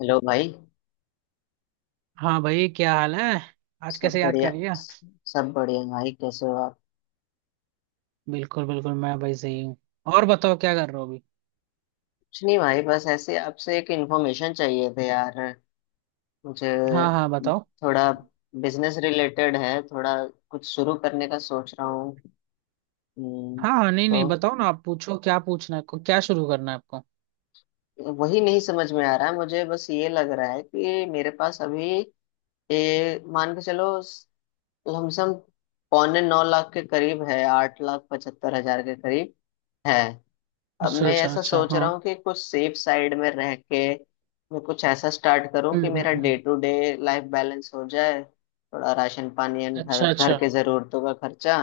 Hello भाई। हाँ भाई, क्या हाल है। आज कैसे याद कर लिया। सब बढ़िया भाई, कैसे हो आप? बिल्कुल बिल्कुल मैं भाई सही हूँ। और बताओ, क्या कर रहे हो अभी। कुछ नहीं भाई, बस ऐसे आपसे एक इन्फॉर्मेशन चाहिए थे यार मुझे। हाँ हाँ, बताओ। थोड़ा बिजनेस रिलेटेड है, थोड़ा कुछ शुरू करने का सोच रहा हूँ। हम्म, हाँ हाँ, नहीं नहीं, तो बताओ ना। आप पूछो, क्या पूछना है आपको, क्या शुरू करना है आपको। वही नहीं समझ में आ रहा है मुझे, बस ये लग रहा है कि मेरे पास अभी ये मान के चलो लमसम 8.75 लाख के करीब है, 8,75,000 के करीब है। अब अच्छा मैं अच्छा ऐसा अच्छा, सोच हाँ। रहा हूँ कि कुछ सेफ साइड में रह के मैं कुछ ऐसा स्टार्ट करूँ हम्म, कि मेरा हम्म, हम्म। Day to day life balance हो जाए, थोड़ा राशन पानी एंड घर अच्छा घर अच्छा। के जरूरतों का खर्चा।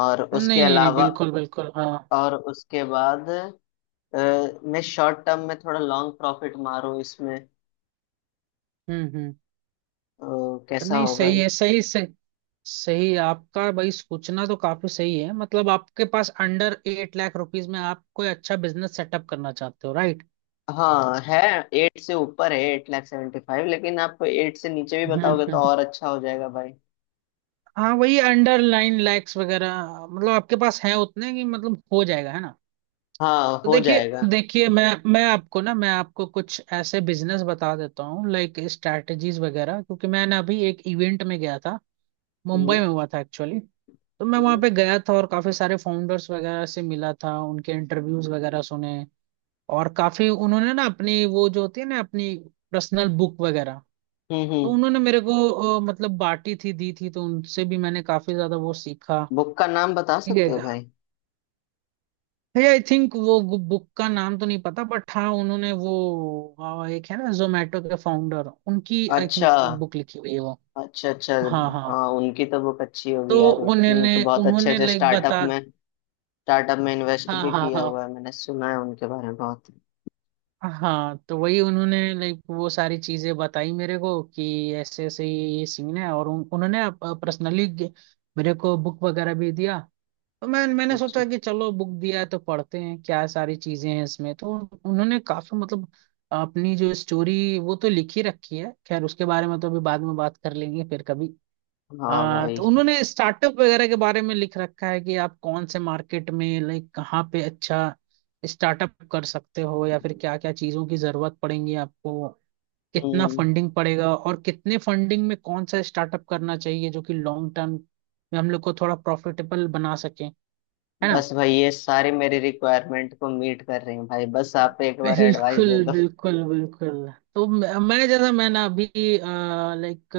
और उसके नहीं नहीं नहीं, अलावा, बिल्कुल बिल्कुल, हाँ। और उसके बाद मैं शॉर्ट टर्म में थोड़ा लॉन्ग प्रॉफिट मारूँ इसमें, हम्म, हम्म। तो तो कैसा नहीं, होगा सही ये? है, सही सही। सही आपका भाई सोचना तो काफी सही है। मतलब आपके पास अंडर एट लाख रुपीज में आप कोई अच्छा बिजनेस सेटअप करना चाहते हो, राइट। हाँ है, एट से ऊपर है, एट लाख सेवेंटी फाइव, लेकिन आप एट से नीचे भी हम्म, बताओगे तो हम्म। और अच्छा हो जाएगा भाई। हाँ वही, अंडरलाइन लाइक्स वगैरह। मतलब आपके पास है उतने कि मतलब हो जाएगा, है ना। हाँ तो हो देखिए, जाएगा। देखिए। मैं आपको ना, मैं आपको कुछ ऐसे बिजनेस बता देता हूँ, लाइक स्ट्रैटेजीज वगैरह, क्योंकि मैं ना अभी एक इवेंट में गया था। मुंबई हम्म, में हुआ था, एक्चुअली। तो मैं वहाँ हम्म, पे गया था, और काफी सारे फाउंडर्स वगैरह से मिला था, उनके इंटरव्यूज वगैरह सुने। और काफी उन्होंने ना अपनी, वो जो होती है ना, अपनी पर्सनल बुक वगैरह। हम्म, तो उन्होंने मेरे को मतलब बांटी थी, दी थी। तो उनसे भी मैंने काफी ज्यादा वो सीखा। बुक का नाम बता ठीक है। सकते हो भाई? भैया आई थिंक वो, बुक का नाम तो नहीं पता, बट हाँ उन्होंने वो एक है ना जोमेटो के फाउंडर, उनकी आई अच्छा थिंक बुक लिखी हुई है वो। अच्छा अच्छा, हाँ हाँ। हाँ उनकी तो बुक अच्छी होगी तो यार, उन्होंने उन्होंने तो बहुत अच्छे उन्होंने अच्छे लाइक बता। स्टार्टअप में इन्वेस्ट हाँ भी हाँ किया हाँ। हुआ है, मैंने सुना है उनके बारे में बहुत। हाँ तो वही उन्होंने लाइक वो सारी चीजें बताई मेरे को कि ऐसे ऐसे ये सीन है। और उन्होंने पर्सनली मेरे को बुक वगैरह भी दिया। तो मैंने अच्छा। सोचा कि चलो बुक दिया है तो पढ़ते हैं क्या सारी चीजें हैं इसमें। तो उन्होंने काफी, मतलब अपनी जो स्टोरी वो तो लिखी रखी है। खैर उसके बारे में तो अभी बाद में बात कर लेंगे, फिर कभी। हाँ भाई। तो उन्होंने स्टार्टअप वगैरह के बारे में लिख रखा है कि आप कौन से मार्केट में लाइक कहाँ पे अच्छा स्टार्टअप कर सकते हो, या फिर क्या क्या चीजों की जरूरत पड़ेगी आपको। कितना हम्म। फंडिंग पड़ेगा और कितने फंडिंग में कौन सा स्टार्टअप करना चाहिए जो कि लॉन्ग टर्म में हम लोग को थोड़ा प्रॉफिटेबल बना सके, है ना। बस भाई ये सारी मेरी रिक्वायरमेंट को मीट कर रही हूँ भाई, बस आप एक बार एडवाइस बिल्कुल दे दो। बिल्कुल बिल्कुल। तो मैं जैसा, मैं ना अभी लाइक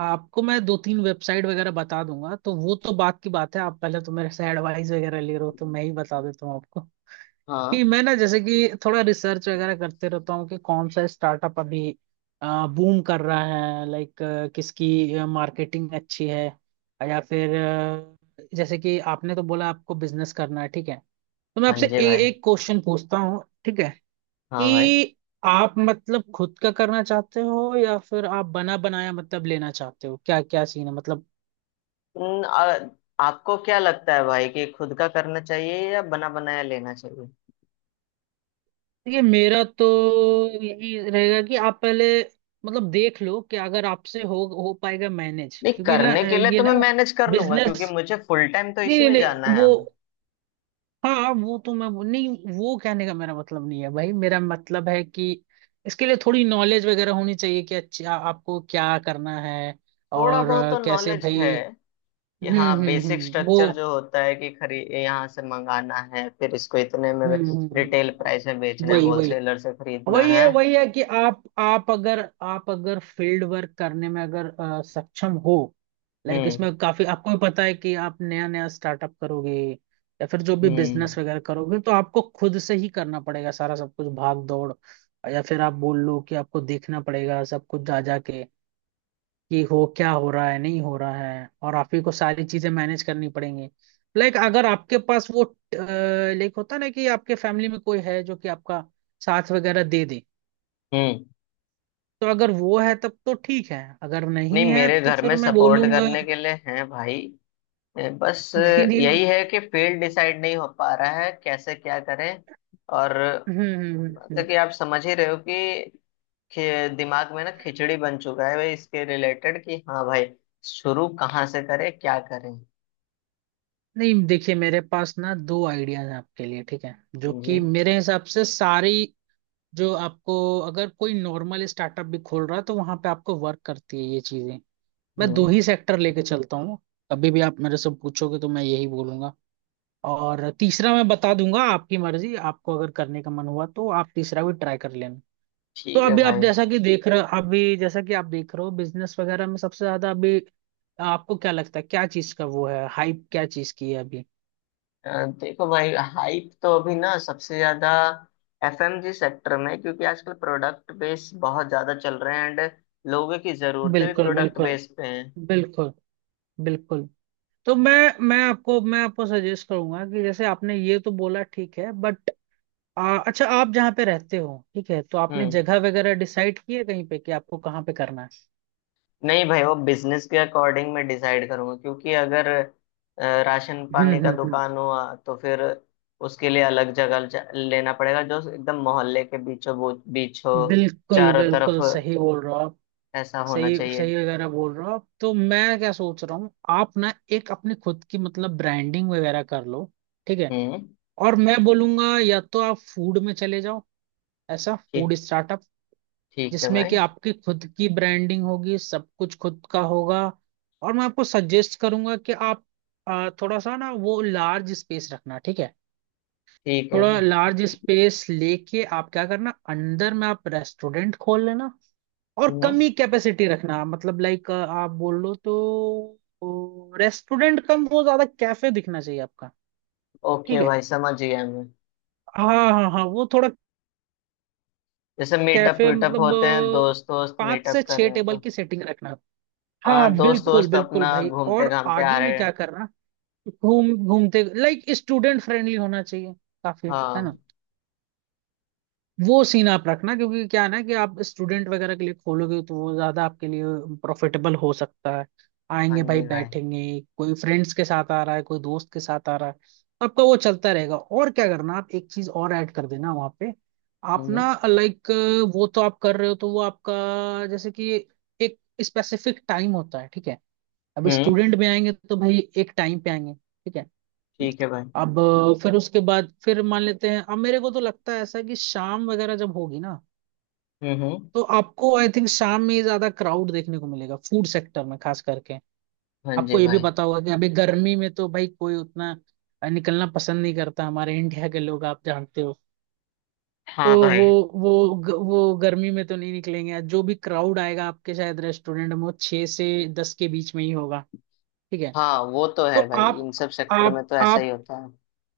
आपको मैं दो तीन वेबसाइट वगैरह बता दूंगा, तो वो तो बात की बात है। आप पहले तो मेरे से एडवाइस वगैरह ले रहे हो, तो मैं ही बता देता हूँ आपको। कि हाँ। मैं ना जैसे कि थोड़ा रिसर्च वगैरह करते रहता हूँ, कि कौन सा स्टार्टअप अभी बूम कर रहा है, लाइक किसकी मार्केटिंग अच्छी है। या फिर जैसे कि आपने तो बोला आपको बिजनेस करना है, ठीक है। तो मैं आपसे संजय भाई। एक क्वेश्चन पूछता हूँ, ठीक है। हाँ भाई। कि आप मतलब खुद का करना चाहते हो, या फिर आप बना बनाया मतलब लेना चाहते हो, क्या क्या सीन है मतलब। हम्म, आ, आपको क्या लगता है भाई कि खुद का करना चाहिए या बना बनाया लेना चाहिए? ये मेरा तो यही रहेगा कि आप पहले मतलब देख लो कि अगर आपसे हो पाएगा मैनेज, नहीं, क्योंकि ना, करने के लिए ये तो ना, मैं मैनेज कर लूंगा क्योंकि बिजनेस। मुझे फुल टाइम तो नहीं इसी नहीं में जाना नहीं, है वो, अब। हाँ वो तो मैं नहीं, वो कहने का मेरा मतलब नहीं है भाई। मेरा मतलब है कि इसके लिए थोड़ी नॉलेज वगैरह होनी चाहिए कि अच्छा, आपको क्या करना है। थोड़ा और बहुत तो कैसे नॉलेज भाई। है कि हम्म, हाँ, हम्म, बेसिक हम्म, वो, स्ट्रक्चर जो होता है कि खरी यहाँ से मंगाना है, फिर इसको इतने में हम्म, रिटेल हम्म। प्राइस में बेचना है, वही वही, होलसेलर से खरीदना वही है, है। वही है कि आप अगर आप अगर फील्ड वर्क करने में अगर सक्षम हो। लाइक हम्म, इसमें काफी आपको भी पता है कि आप नया नया स्टार्टअप करोगे, या फिर जो भी हम्म, बिजनेस वगैरह करोगे, तो आपको खुद से ही करना पड़ेगा, सारा सब कुछ, भाग दौड़। या फिर आप बोल लो कि आपको देखना पड़ेगा सब कुछ जा जा के, कि हो क्या, हो रहा है नहीं हो रहा है, और आप ही को सारी चीजें मैनेज करनी पड़ेंगी। लाइक अगर आपके पास वो, लाइक होता है ना कि आपके फैमिली में कोई है जो कि आपका साथ वगैरह दे दे, हम्म। तो अगर वो है तब तो ठीक है, अगर नहीं, नहीं है मेरे तो घर में फिर मैं सपोर्ट बोलूंगा। करने के लिए हैं भाई। बस नहीं नहीं, हम्म, यही है कि फील्ड डिसाइड नहीं हो पा रहा है, कैसे क्या करें। और हम्म, हम्म, मतलब हम्म। कि आप समझ ही रहे हो कि दिमाग में ना खिचड़ी बन चुका है भाई इसके रिलेटेड कि हाँ भाई, शुरू कहाँ से करें क्या करें। नहीं देखिए, मेरे पास ना दो आइडियाज हैं आपके लिए, ठीक है। जो जी। कि मेरे हिसाब से सारी, जो आपको, अगर कोई नॉर्मल स्टार्टअप भी खोल रहा है तो वहां पे आपको वर्क करती है ये चीजें। मैं दो हम्म। ही सेक्टर लेके चलता हूँ। कभी भी आप मेरे से पूछोगे तो मैं यही बोलूंगा। और तीसरा मैं बता दूंगा, आपकी मर्जी, आपको अगर करने का मन हुआ तो आप तीसरा भी ट्राई कर लेना। तो ठीक है अभी आप भाई। जैसा कि देख रहे, अभी जैसा कि आप देख रहे हो, बिजनेस वगैरह में सबसे ज्यादा अभी आपको क्या लगता है क्या चीज का वो है हाइप, क्या चीज की है अभी। देखो भाई, हाइप तो अभी ना सबसे ज्यादा एफएमजी सेक्टर में, क्योंकि आजकल प्रोडक्ट बेस बहुत ज्यादा चल रहे हैं एंड लोगों की जरूरतें भी बिल्कुल प्रोडक्ट बिल्कुल, बेस पे हैं। बिल्कुल बिल्कुल। तो मैं आपको सजेस्ट करूंगा कि जैसे आपने ये तो बोला, ठीक है, बट अच्छा, आप जहाँ पे रहते हो, ठीक है, तो आपने हम्म। जगह वगैरह डिसाइड की है कहीं पे कि आपको कहाँ पे करना है। नहीं भाई, वो बिजनेस के अकॉर्डिंग मैं डिसाइड करूंगा, क्योंकि अगर राशन पानी हम्म, का हम्म, दुकान हुआ तो फिर उसके लिए अलग जगह लेना पड़ेगा जो एकदम मोहल्ले के बीचों बीच हो, बिल्कुल चारों तरफ बिल्कुल सही बोल रहे हो आप। ऐसा होना सही चाहिए। सही वगैरह बोल रहे हो आप। तो मैं क्या सोच रहा हूँ, आप ना एक अपनी खुद की मतलब ब्रांडिंग वगैरह कर लो, ठीक है। हम्म। और मैं बोलूंगा या तो आप फूड में चले जाओ, ऐसा ठीक। फूड स्टार्टअप ठीक है जिसमें कि भाई। आपकी खुद की ब्रांडिंग होगी, सब कुछ खुद का होगा। और मैं आपको सजेस्ट करूंगा कि आप थोड़ा सा ना वो लार्ज स्पेस रखना, ठीक है। ठीक है भाई। थोड़ा लार्ज स्पेस लेके आप क्या करना, अंदर में आप रेस्टोरेंट खोल लेना। और कम हम्म। ही कैपेसिटी रखना, मतलब लाइक आप बोल लो तो, रेस्टोरेंट कम वो ज्यादा कैफे दिखना चाहिए आपका, ओके ठीक है। भाई, समझ गया मैं। हाँ हाँ हाँ, वो थोड़ा जैसे मीटअप कैफे वीटअप मतलब होते हैं, दोस्त दोस्त पाँच से मीटअप कर छह रहे हैं, टेबल तो की सेटिंग रखना। हाँ हाँ दोस्त बिल्कुल दोस्त बिल्कुल अपना भाई। घूमते और घामते आ आगे में रहे क्या हैं। करना, घूम घूमते लाइक स्टूडेंट फ्रेंडली होना चाहिए काफी, है ना। हाँ। वो सीन आप रखना, क्योंकि क्या है ना कि आप स्टूडेंट वगैरह के लिए खोलोगे तो वो ज्यादा आपके लिए प्रॉफिटेबल हो सकता है। हाँ आएंगे भाई, जी भाई। बैठेंगे। कोई फ्रेंड्स के साथ आ रहा है, कोई दोस्त के साथ आ रहा है। आपका वो चलता रहेगा, और क्या करना, आप एक चीज और ऐड कर देना वहाँ पे। आप हम्म, ना लाइक, वो तो आप कर रहे हो, तो वो आपका, जैसे कि एक स्पेसिफिक टाइम होता है, ठीक है। अब हम्म। स्टूडेंट में आएंगे तो भाई एक टाइम पे आएंगे, ठीक है। ठीक है भाई। अब फिर उसके बाद, फिर मान लेते हैं अब मेरे को तो लगता है ऐसा कि शाम वगैरह जब होगी ना, हम्म, तो आपको आई थिंक शाम में ही ज्यादा क्राउड देखने को मिलेगा फूड सेक्टर में, खास करके। हाँ जी आपको ये भी भाई। पता होगा कि अभी गर्मी में तो भाई कोई उतना निकलना पसंद नहीं करता, हमारे इंडिया के लोग, आप जानते हो। तो हाँ भाई। वो वो गर्मी में तो नहीं निकलेंगे। जो भी क्राउड आएगा आपके शायद रेस्टोरेंट में वो 6 से 10 के बीच में ही होगा, ठीक है। हाँ वो तो तो है भाई, इन सब सेक्टर में आप तो ऐसा आप ही होता है।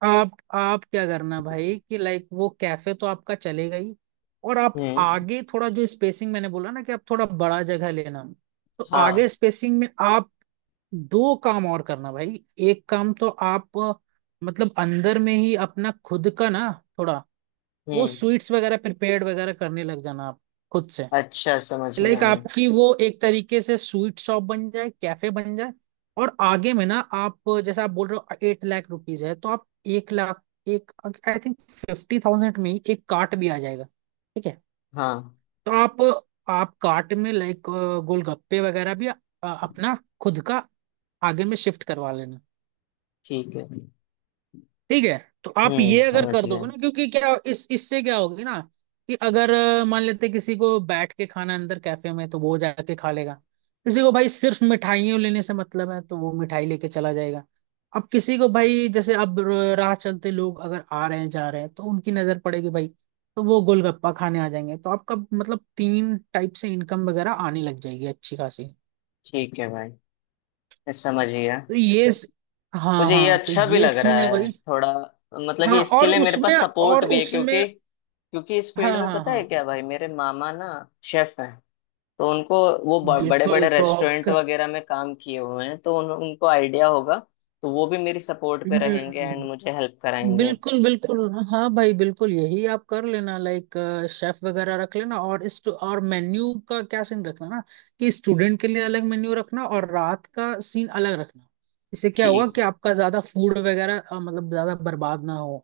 आप क्या करना भाई कि लाइक वो कैफे तो आपका चलेगा ही। और आप हम्म। आगे थोड़ा जो स्पेसिंग मैंने बोला ना, कि आप थोड़ा बड़ा जगह लेना। तो आगे हाँ। स्पेसिंग में आप दो काम और करना भाई। एक काम तो आप मतलब अंदर में ही अपना खुद का ना थोड़ा वो हम्म। स्वीट्स वगैरह प्रिपेयर्ड वगैरह करने लग जाना आप खुद से। अच्छा, समझ गया लाइक मैं। आपकी वो एक तरीके से स्वीट शॉप बन जाए, कैफे बन जाए। और आगे में ना आप, जैसे आप बोल रहे हो 8 लाख रुपीज है, तो आप एक लाख, एक, आई थिंक 50,000 में ही एक कार्ट भी आ जाएगा, ठीक है। हाँ। तो आप कार्ट में लाइक गोलगप्पे वगैरह भी अपना खुद का आगे में शिफ्ट करवा लेना, ठीक है। ठीक है। तो आप ये हम्म, अगर समझ कर गया। दोगे ना, क्योंकि क्या इस इससे क्या होगी ना, कि अगर मान लेते किसी को बैठ के खाना है अंदर कैफे में तो वो जाके खा लेगा। किसी को भाई सिर्फ मिठाइयों लेने से मतलब है तो वो मिठाई लेके चला जाएगा। अब किसी को भाई, जैसे अब राह चलते लोग अगर आ रहे हैं जा रहे हैं तो उनकी नजर पड़ेगी भाई। तो वो गोलगप्पा खाने आ जाएंगे, तो आपका मतलब तीन टाइप से इनकम वगैरह आने लग जाएगी अच्छी खासी। ठीक है भाई, मैं समझ गया। तो ये स- हाँ मुझे ये हाँ, तो अच्छा भी ये लग रहा सीन है है भाई। थोड़ा, मतलब कि हाँ इसके और लिए मेरे उसमें पास सपोर्ट और भी है, उसमें क्योंकि क्योंकि इस फील्ड हाँ में हाँ पता है हाँ, क्या भाई, मेरे मामा ना शेफ हैं, तो उनको वो बड़े बड़े बिल्कुल। तो आप रेस्टोरेंट वगैरह में काम किए हुए हैं, तो उनको आइडिया होगा, तो वो भी मेरी सपोर्ट पे रहेंगे एंड हम्म, मुझे हेल्प कराएंगे। बिल्कुल बिल्कुल। हाँ भाई बिल्कुल, यही आप कर लेना, लाइक शेफ वगैरह रख लेना। और मेन्यू का क्या सीन रखना ना, कि स्टूडेंट के लिए अलग मेन्यू रखना, और रात का सीन अलग रखना। इससे क्या होगा ठीक। कि आपका ज्यादा फूड वगैरह मतलब ज्यादा बर्बाद ना हो।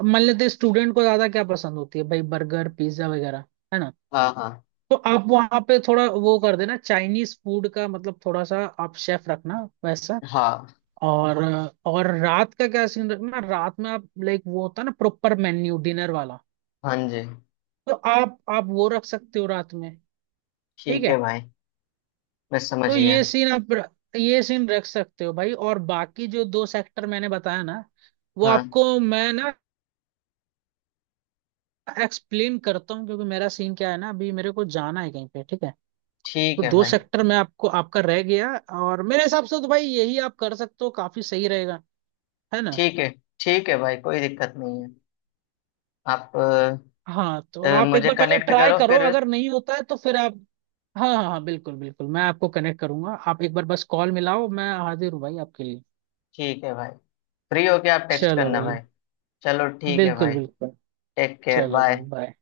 अब मान लेते स्टूडेंट को ज्यादा क्या पसंद होती है भाई, बर्गर पिज्जा वगैरह, है ना। हाँ हाँ तो आप वहां पे थोड़ा वो कर देना चाइनीज फूड का, मतलब थोड़ा सा आप शेफ रखना वैसा। हाँ। और और रात का क्या सीन रखना, रात में आप लाइक, वो होता है ना प्रॉपर मेन्यू डिनर वाला। हाँ जी। तो आप वो रख सकते हो रात में, ठीक ठीक है है। भाई, मैं समझ तो गया। ये सीन आप र- ये सीन रख सकते हो भाई। और बाकी जो दो सेक्टर मैंने बताया ना, वो हाँ। आपको मैं ना एक्सप्लेन करता हूँ, क्योंकि मेरा सीन क्या है ना, अभी मेरे को जाना है कहीं पे, ठीक है। तो ठीक है दो भाई। सेक्टर में आपको, आपका रह गया। और मेरे हिसाब से तो भाई यही आप कर सकते हो, काफी सही रहेगा, है ना। ठीक है, ठीक है भाई, कोई दिक्कत नहीं है। आप हाँ, तो आप एक मुझे बार पहले कनेक्ट ट्राई करो करो, फिर। अगर नहीं होता है तो फिर आप। हाँ हाँ हाँ, बिल्कुल बिल्कुल, मैं आपको कनेक्ट करूंगा, आप एक बार बस कॉल मिलाओ, मैं हाजिर हूँ भाई आपके लिए। ठीक है भाई, फ्री होके आप टेक्स्ट चलो करना भाई, भाई। चलो, ठीक है बिल्कुल भाई। बिल्कुल। टेक केयर, चलो भाई, बाय। बाय।